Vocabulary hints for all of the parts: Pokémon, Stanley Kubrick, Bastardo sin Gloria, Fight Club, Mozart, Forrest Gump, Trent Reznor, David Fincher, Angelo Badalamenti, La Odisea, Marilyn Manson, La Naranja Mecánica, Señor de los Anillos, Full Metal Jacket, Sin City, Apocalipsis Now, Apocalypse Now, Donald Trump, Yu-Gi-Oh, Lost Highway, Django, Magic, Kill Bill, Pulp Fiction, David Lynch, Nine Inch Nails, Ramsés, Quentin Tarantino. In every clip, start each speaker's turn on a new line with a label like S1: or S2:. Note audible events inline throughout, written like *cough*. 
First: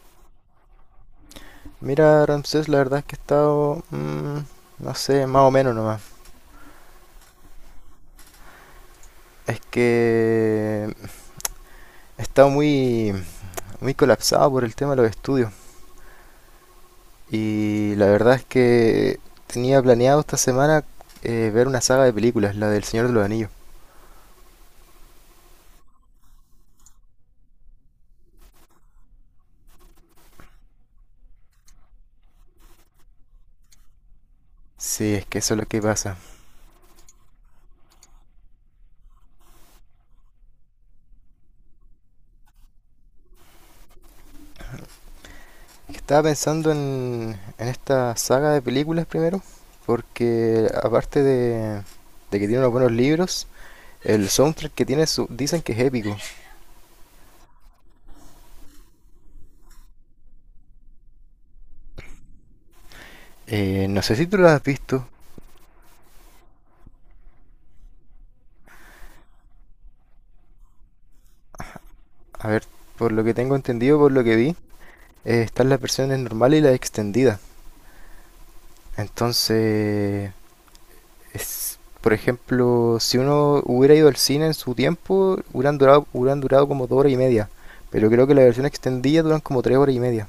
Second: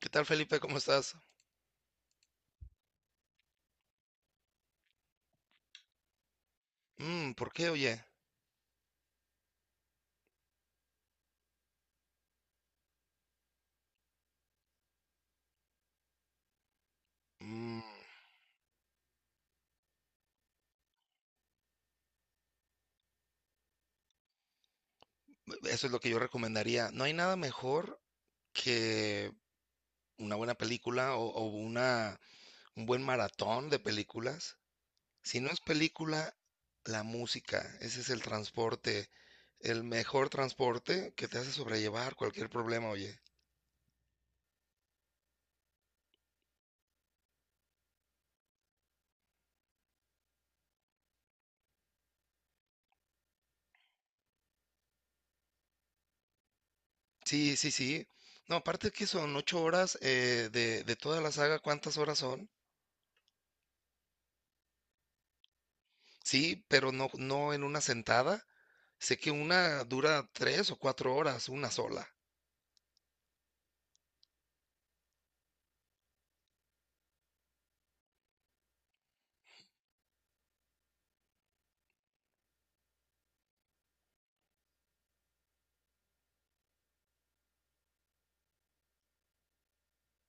S1: ¿Qué tal, Felipe? ¿Cómo estás?
S2: Mira, Ramsés, la verdad es que he estado, no sé, más o menos nomás.
S1: ¿Por qué, oye?
S2: Es que he estado muy colapsado por el tema de los estudios.
S1: Mm,
S2: Y la verdad es que tenía planeado esta semana ver una saga de películas, la del Señor de los Anillos.
S1: Eso es lo que yo recomendaría. No hay nada mejor que una buena película o, un buen maratón de películas.
S2: Sí, es que
S1: Si no
S2: eso es
S1: es
S2: lo que pasa.
S1: película, la música, ese es el transporte, el mejor transporte que te hace sobrellevar cualquier problema, oye.
S2: Estaba pensando en esta saga de películas primero, porque aparte de que tiene unos buenos libros, el soundtrack que tiene dicen que es épico.
S1: Sí, sí, sí. No, aparte que son 8 horas de, toda la saga, ¿cuántas horas son?
S2: No sé si tú lo has visto.
S1: Sí, pero no, no en una sentada. Sé que una dura 3 o 4 horas, una sola.
S2: A ver, por lo que tengo entendido, por lo que vi, están las versiones normales y las extendidas. Entonces, es, por ejemplo, si uno hubiera ido al cine en su tiempo, hubieran durado como dos horas y media. Pero creo que la versión extendida duran como tres horas y media.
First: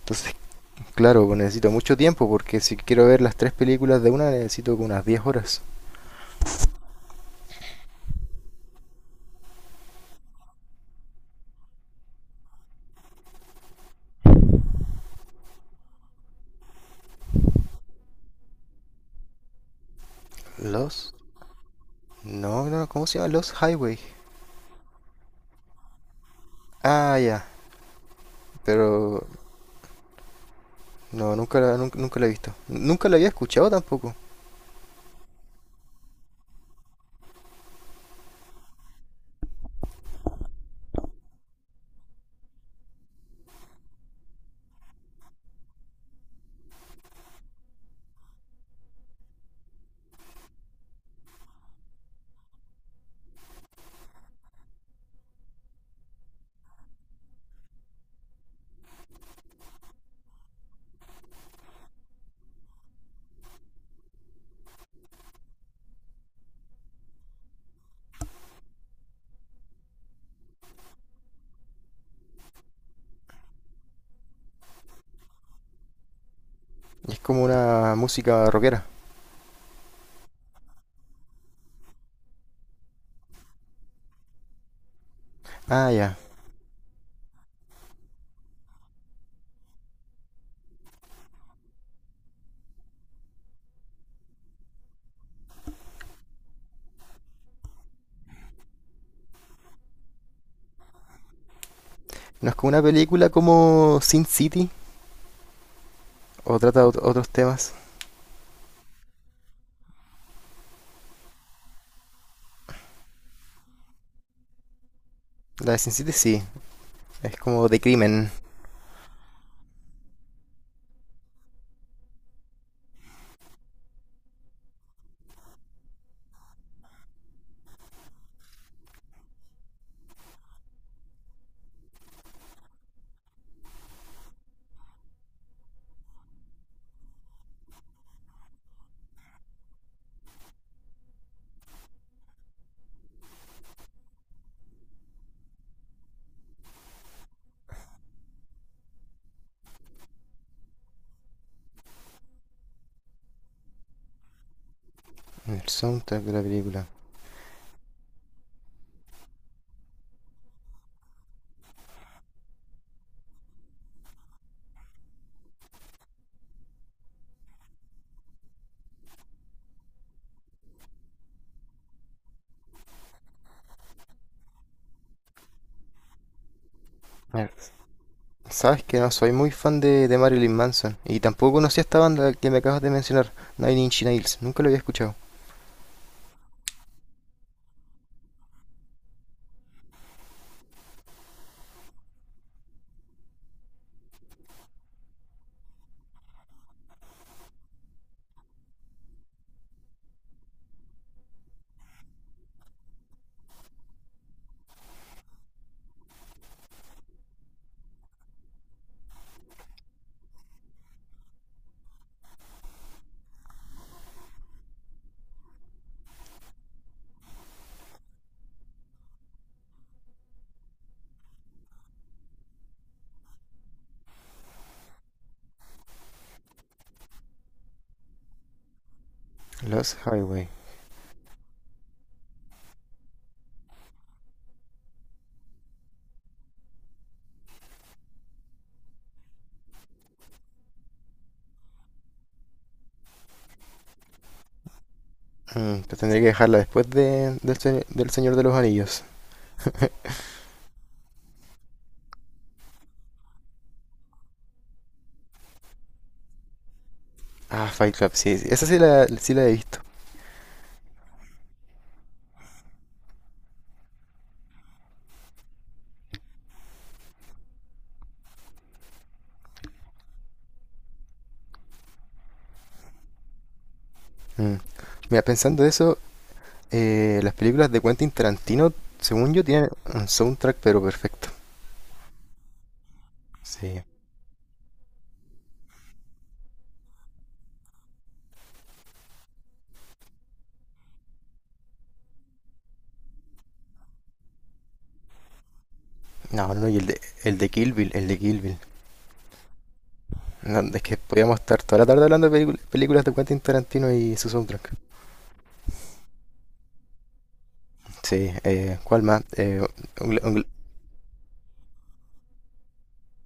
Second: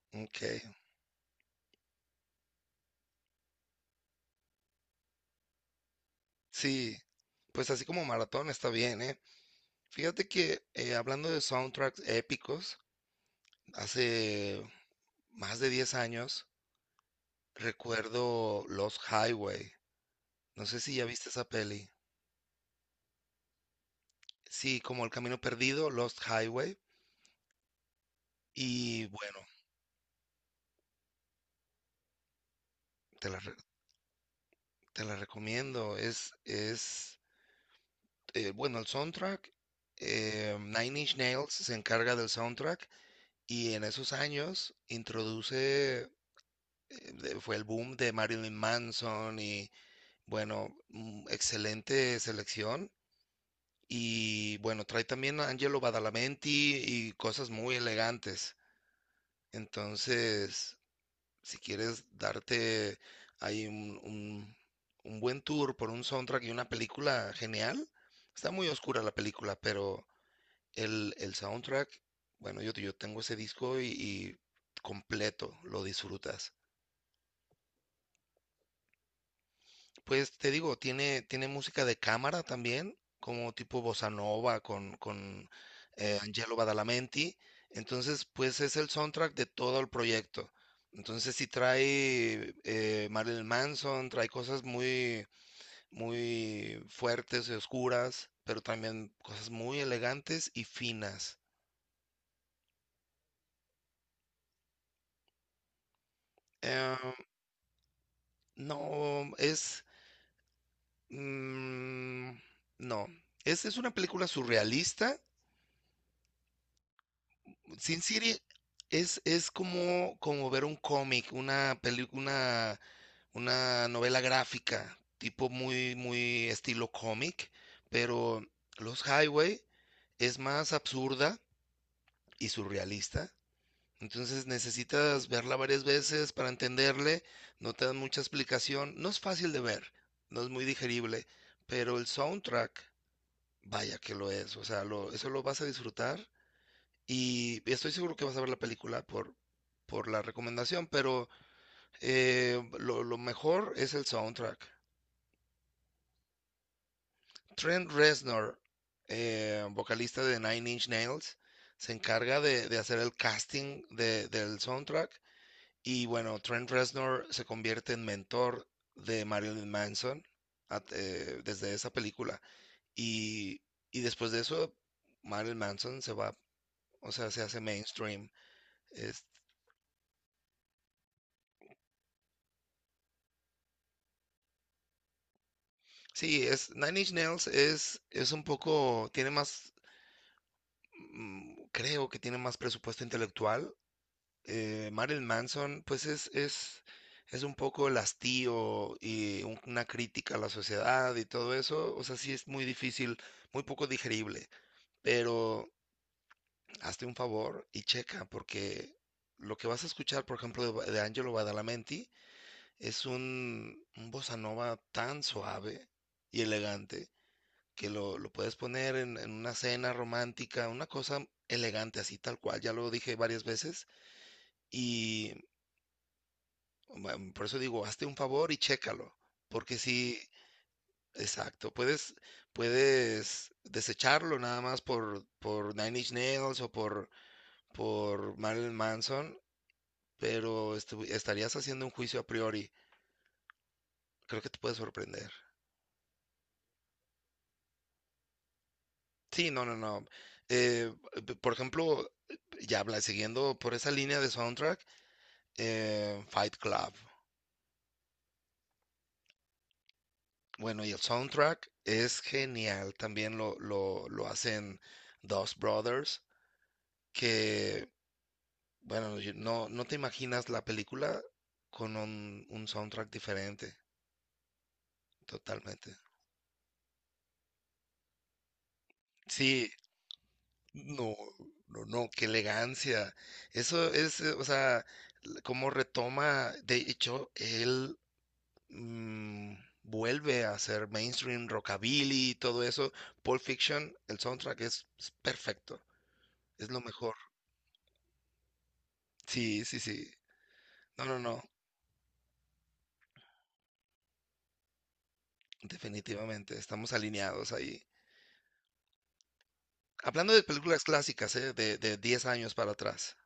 S2: Entonces,
S1: Okey.
S2: *laughs* claro, pues necesito mucho tiempo porque si quiero ver las tres películas de una necesito como unas diez horas.
S1: Sí, pues así como maratón está bien, ¿eh? Fíjate que, hablando de soundtracks épicos, hace más de 10 años recuerdo Lost Highway. No sé si ya
S2: Los...
S1: viste esa peli.
S2: No, no, ¿cómo se llama? Los Highway.
S1: Sí, como El Camino Perdido, Lost Highway.
S2: Ah, ya.
S1: Y
S2: Pero
S1: bueno,
S2: no, nunca la he visto. Nunca la había
S1: te la re
S2: escuchado tampoco.
S1: te la recomiendo. Bueno, el soundtrack, Nine Inch Nails se encarga del soundtrack. Y en esos años introduce, fue el boom de Marilyn Manson y bueno, excelente selección. Y bueno, trae también a Angelo Badalamenti y cosas muy elegantes. Entonces, si quieres darte ahí un buen tour por un soundtrack y una película genial, está muy oscura la película, pero el soundtrack, bueno, yo tengo ese disco y completo lo disfrutas.
S2: Es como una música rockera.
S1: Pues te digo, tiene música de cámara también, como tipo bossa nova con
S2: Ah, ya.
S1: Angelo Badalamenti. Entonces, pues es el soundtrack de todo el proyecto. Entonces, sí trae Marilyn Manson, trae cosas muy, muy fuertes y oscuras, pero también cosas muy elegantes y finas.
S2: No es como una película como Sin City o trata
S1: Eh,
S2: otros temas.
S1: no, Mm, no, es una película surrealista.
S2: La de Sin City sí, es como de
S1: Sin
S2: crimen.
S1: City es como, ver un cómic, una novela gráfica, tipo muy, muy estilo cómic, pero Los Highway es más absurda y surrealista. Entonces necesitas verla varias veces para entenderle, no te dan mucha explicación, no es fácil de ver, no es muy digerible, pero el soundtrack, vaya que lo es. O sea, eso lo vas a disfrutar y estoy seguro que vas a ver la película por la recomendación, pero lo mejor es el soundtrack.
S2: El soundtrack de la película.
S1: Trent Reznor, vocalista de Nine Inch Nails, se encarga de hacer el casting del soundtrack. Y bueno, Trent Reznor se convierte en mentor de Marilyn Manson desde esa película, y, y después de eso, Marilyn Manson se va. O sea,
S2: A
S1: se
S2: ver,
S1: hace mainstream.
S2: sabes que no
S1: Es,
S2: soy muy fan de Marilyn Manson y tampoco conocía esta banda que me acabas de mencionar, Nine Inch Nails. Nunca lo había escuchado.
S1: sí, es Nine Inch Nails es un poco, tiene más, creo que tiene más presupuesto intelectual. Marilyn Manson, pues es un poco el hastío y una crítica a la sociedad y todo eso. O sea, sí es muy difícil, muy poco digerible. Pero hazte un favor y checa, porque lo que vas a escuchar, por ejemplo, de Angelo Badalamenti. Es un bossa nova tan suave y elegante que lo puedes poner en una cena romántica, una cosa elegante así tal cual, ya lo dije varias veces. Y por eso digo, hazte un favor y chécalo, porque
S2: Los
S1: sí,
S2: Highway.
S1: exacto, puedes desecharlo nada más por Nine Inch Nails o por Marilyn Manson, pero estarías haciendo un juicio a priori. Creo que te puede sorprender.
S2: Mm, te tendré que dejarla después del Señor de los Anillos.
S1: Sí, no, no, no. Eh, por ejemplo, ya habla, siguiendo por esa línea de soundtrack, Fight Club.
S2: Ah, Fight Club, sí, sí, esa sí la, sí la he visto.
S1: Bueno, y el soundtrack es genial. También lo hacen Dos Brothers, que, bueno, no, no te imaginas la película con un soundtrack diferente,
S2: Mm. Mira, pensando
S1: totalmente.
S2: eso, las películas de Quentin Tarantino, según yo, tienen
S1: Sí,
S2: un soundtrack pero
S1: no,
S2: perfecto.
S1: no, no, qué elegancia.
S2: Sí.
S1: Eso es, o sea, cómo retoma, de hecho, él, mm, vuelve a ser mainstream, rockabilly, todo eso. Pulp Fiction, el soundtrack es perfecto,
S2: No, no,
S1: es
S2: y
S1: lo mejor.
S2: el de Kill Bill, el de Kill Bill.
S1: Sí, sí, sí.
S2: No, es que
S1: No, no,
S2: podíamos
S1: no,
S2: estar toda la tarde hablando de películas de Quentin Tarantino y su soundtrack.
S1: definitivamente, estamos alineados ahí.
S2: Sí, ¿cuál más? Un-
S1: Hablando de
S2: un-
S1: películas clásicas, ¿eh? De 10 años para atrás,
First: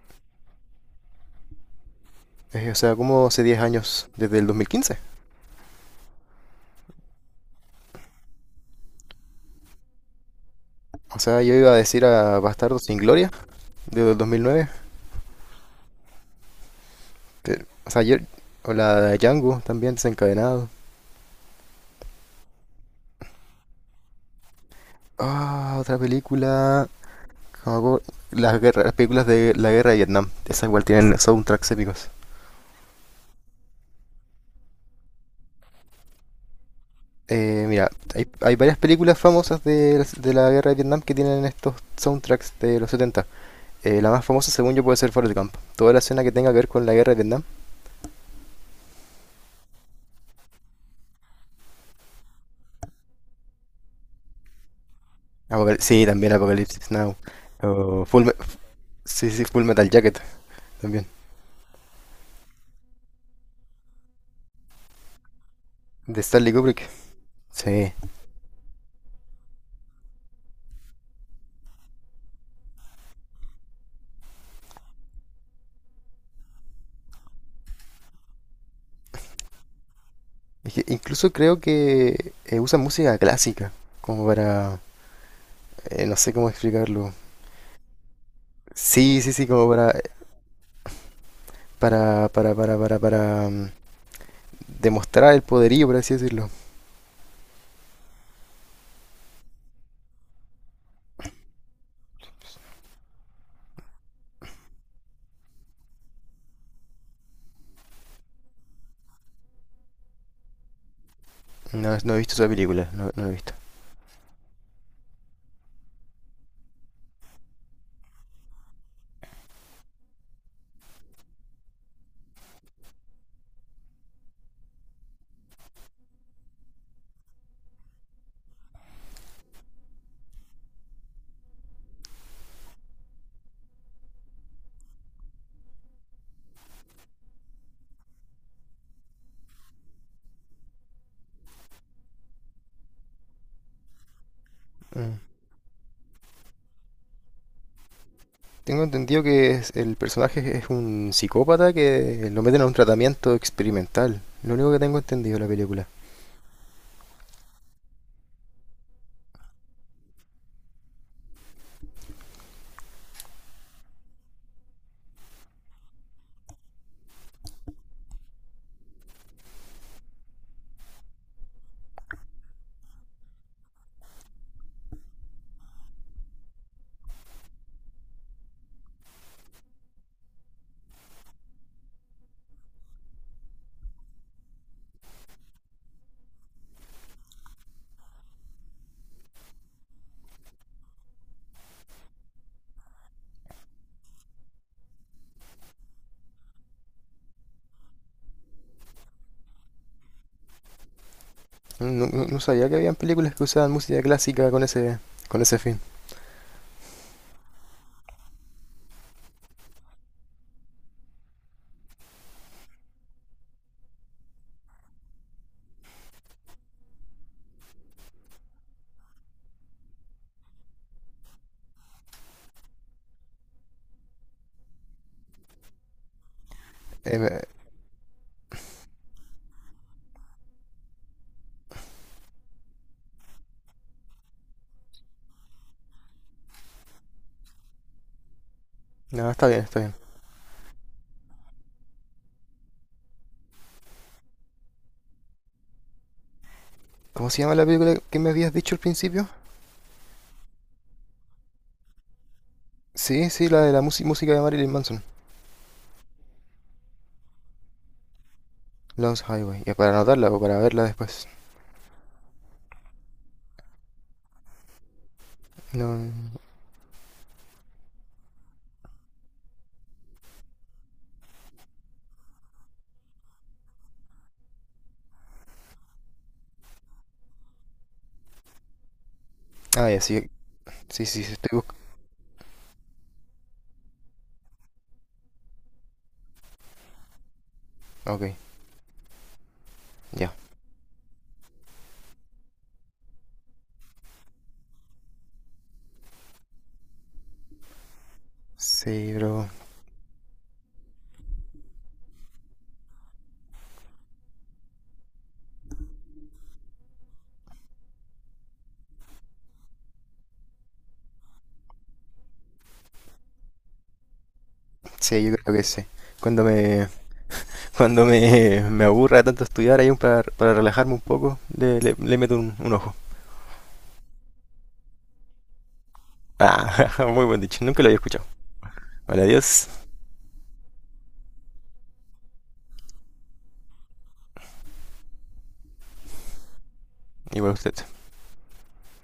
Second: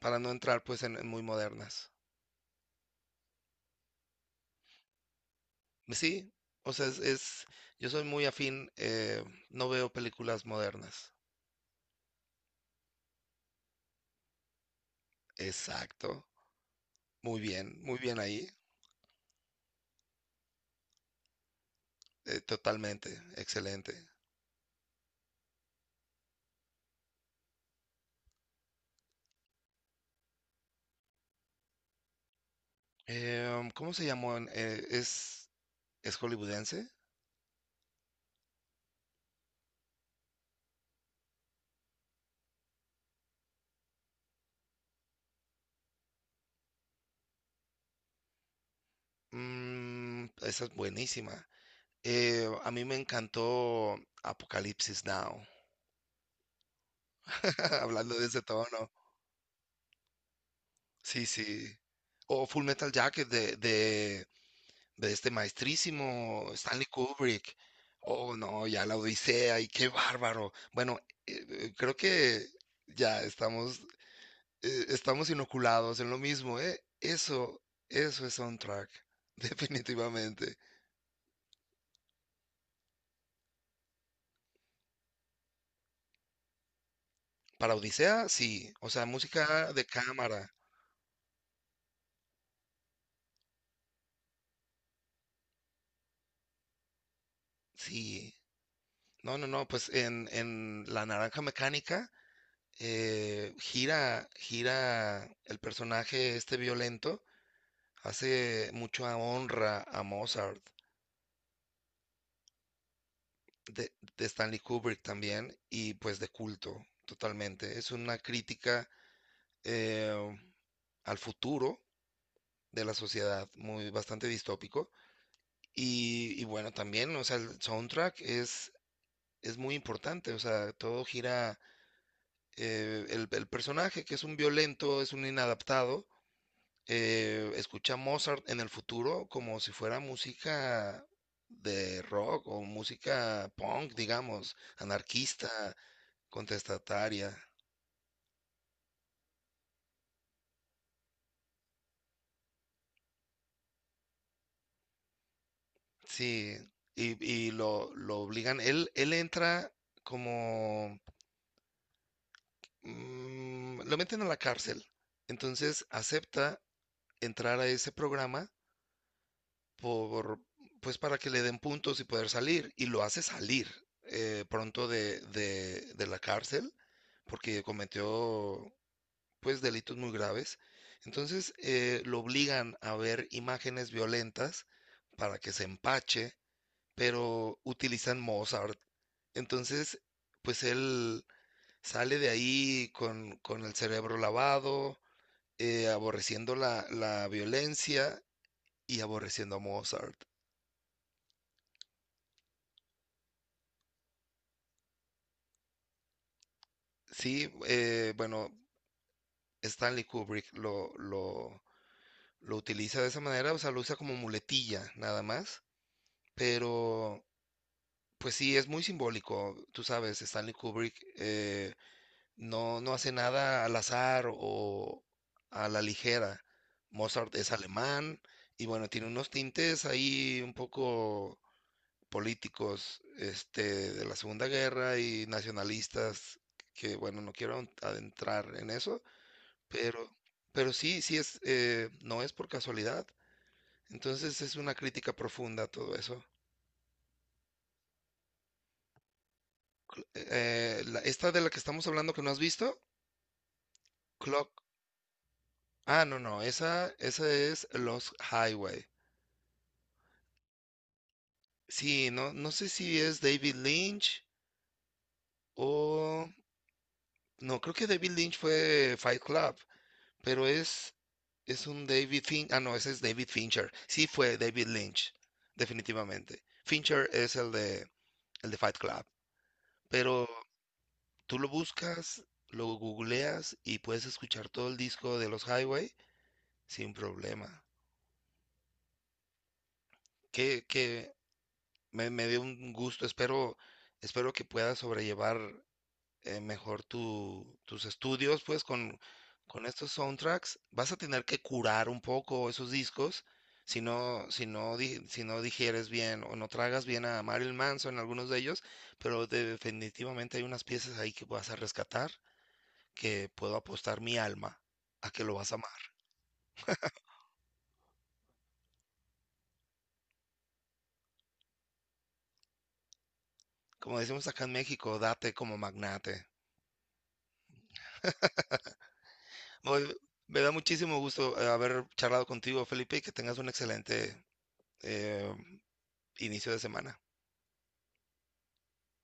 S1: para no entrar pues en muy modernas.
S2: o sea, como hace 10 años desde el 2015.
S1: Sí, o sea, yo soy muy afín, no veo películas modernas.
S2: O sea, yo iba a decir a Bastardo sin Gloria desde el 2009.
S1: Exacto,
S2: Pero, o
S1: muy
S2: sea, yo...
S1: bien ahí,
S2: O la de Django también desencadenado.
S1: totalmente, excelente.
S2: Ah, otra película. Hago las películas de la guerra de Vietnam. Esas igual tienen soundtracks épicos.
S1: ¿Cómo se llamó? Es hollywoodense?
S2: Mira, hay varias películas famosas de la guerra de Vietnam que tienen estos soundtracks de los setenta. La más famosa, según yo, puede ser Forrest Gump. Toda la escena que tenga que ver con la guerra de Vietnam.
S1: Esa es buenísima. A mí me encantó Apocalipsis Now,
S2: Sí, también Apocalypse Now.
S1: *laughs*
S2: O
S1: hablando
S2: Full,
S1: de
S2: Me-
S1: ese tono.
S2: sí, sí, Full Metal Jacket también.
S1: Sí, sí. O Full Metal Jacket de este
S2: De
S1: maestrísimo
S2: Stanley
S1: Stanley
S2: Kubrick.
S1: Kubrick.
S2: Sí.
S1: Oh, no, ya La Odisea, y qué bárbaro. Bueno, creo que ya estamos inoculados en lo mismo, ¿eh? Eso es soundtrack, *laughs* definitivamente.
S2: Es que incluso creo que usan música clásica como para... no sé cómo explicarlo.
S1: Para Odisea, sí. O sea,
S2: Sí, sí, sí, como
S1: música de
S2: para
S1: cámara,
S2: para, para, para, para, para mm, demostrar el poderío, por así decirlo.
S1: sí. No, no, no, pues en La Naranja Mecánica, gira el personaje este violento, hace mucho a honra a Mozart,
S2: No, no he visto esa película, no, no he visto.
S1: de Stanley Kubrick también, y pues de culto, totalmente. Es una crítica, eh, al futuro de la sociedad, muy bastante distópico. Y bueno, también, o sea, el soundtrack es muy importante. O sea, todo gira, el personaje que es un violento, es un inadaptado, escucha Mozart en el futuro como si fuera música de rock o música punk, digamos,
S2: Mm.
S1: anarquista, contestataria.
S2: Tengo entendido que el personaje es un psicópata que lo meten a un tratamiento experimental. Lo único que tengo entendido de la película.
S1: Sí, y lo obligan, él entra como, lo meten a la cárcel. Entonces acepta entrar a ese programa, por, pues para que le den puntos y poder salir. Y lo hace salir pronto de la cárcel, porque cometió pues delitos muy graves. Entonces lo obligan a ver imágenes violentas para que se empache, pero utilizan Mozart. Entonces, pues él sale de ahí con el cerebro lavado, aborreciendo la violencia y aborreciendo a Mozart.
S2: No, no sabía que habían películas que usaban música clásica con ese fin.
S1: Sí, bueno, Stanley Kubrick lo utiliza de esa manera. O sea, lo usa como muletilla nada más, pero pues sí, es muy simbólico, tú sabes, Stanley Kubrick, no, no hace nada al azar o a la ligera. Mozart
S2: Eh,
S1: es alemán, y bueno, tiene unos tintes ahí un poco políticos este, de la Segunda Guerra y nacionalistas, que bueno, no quiero adentrar en eso,
S2: no, está bien, está bien.
S1: pero, sí, sí no es por casualidad. Entonces es una crítica profunda a todo eso.
S2: ¿Cómo se llama la película que me habías dicho al principio?
S1: Esta de la que estamos hablando que no has visto,
S2: Sí, sí, la de la música de
S1: Clock.
S2: Marilyn Manson.
S1: Ah, no, no, esa es Los Highway.
S2: Lost Highway. Ya para anotarla o para verla después.
S1: Sí, no, no sé si es David Lynch
S2: No.
S1: o. No, creo que David Lynch fue Fight Club. Pero es un David Fincher. Ah, no, ese es David Fincher. Sí fue David Lynch, definitivamente. Fincher es el de Fight Club.
S2: Ah, ya, sí,
S1: Pero
S2: sí, sí, sí,
S1: tú lo
S2: estoy buscando.
S1: buscas, lo googleas y puedes escuchar todo el disco de Los Highway sin problema.
S2: Ok, ya.
S1: Que me dio un gusto. Espero que puedas sobrellevar mejor tus estudios, pues
S2: Sí, bro.
S1: con estos soundtracks vas a tener que curar un poco esos discos, si no digieres bien o no tragas bien a Marilyn Manson, algunos de ellos, pero definitivamente hay unas piezas ahí que vas a rescatar, que puedo apostar mi alma a
S2: Sí,
S1: que
S2: yo
S1: lo vas a
S2: creo que
S1: amar.
S2: sí. Cuando me, *laughs* cuando me aburra tanto estudiar ahí un para relajarme un poco, le meto un ojo.
S1: Como decimos acá en México, date como magnate.
S2: Ah, *laughs* muy buen dicho, nunca lo había escuchado. Vale, adiós.
S1: Oye, me da muchísimo gusto haber charlado contigo, Felipe, y que tengas un excelente, eh, inicio de semana.
S2: Igual a usted.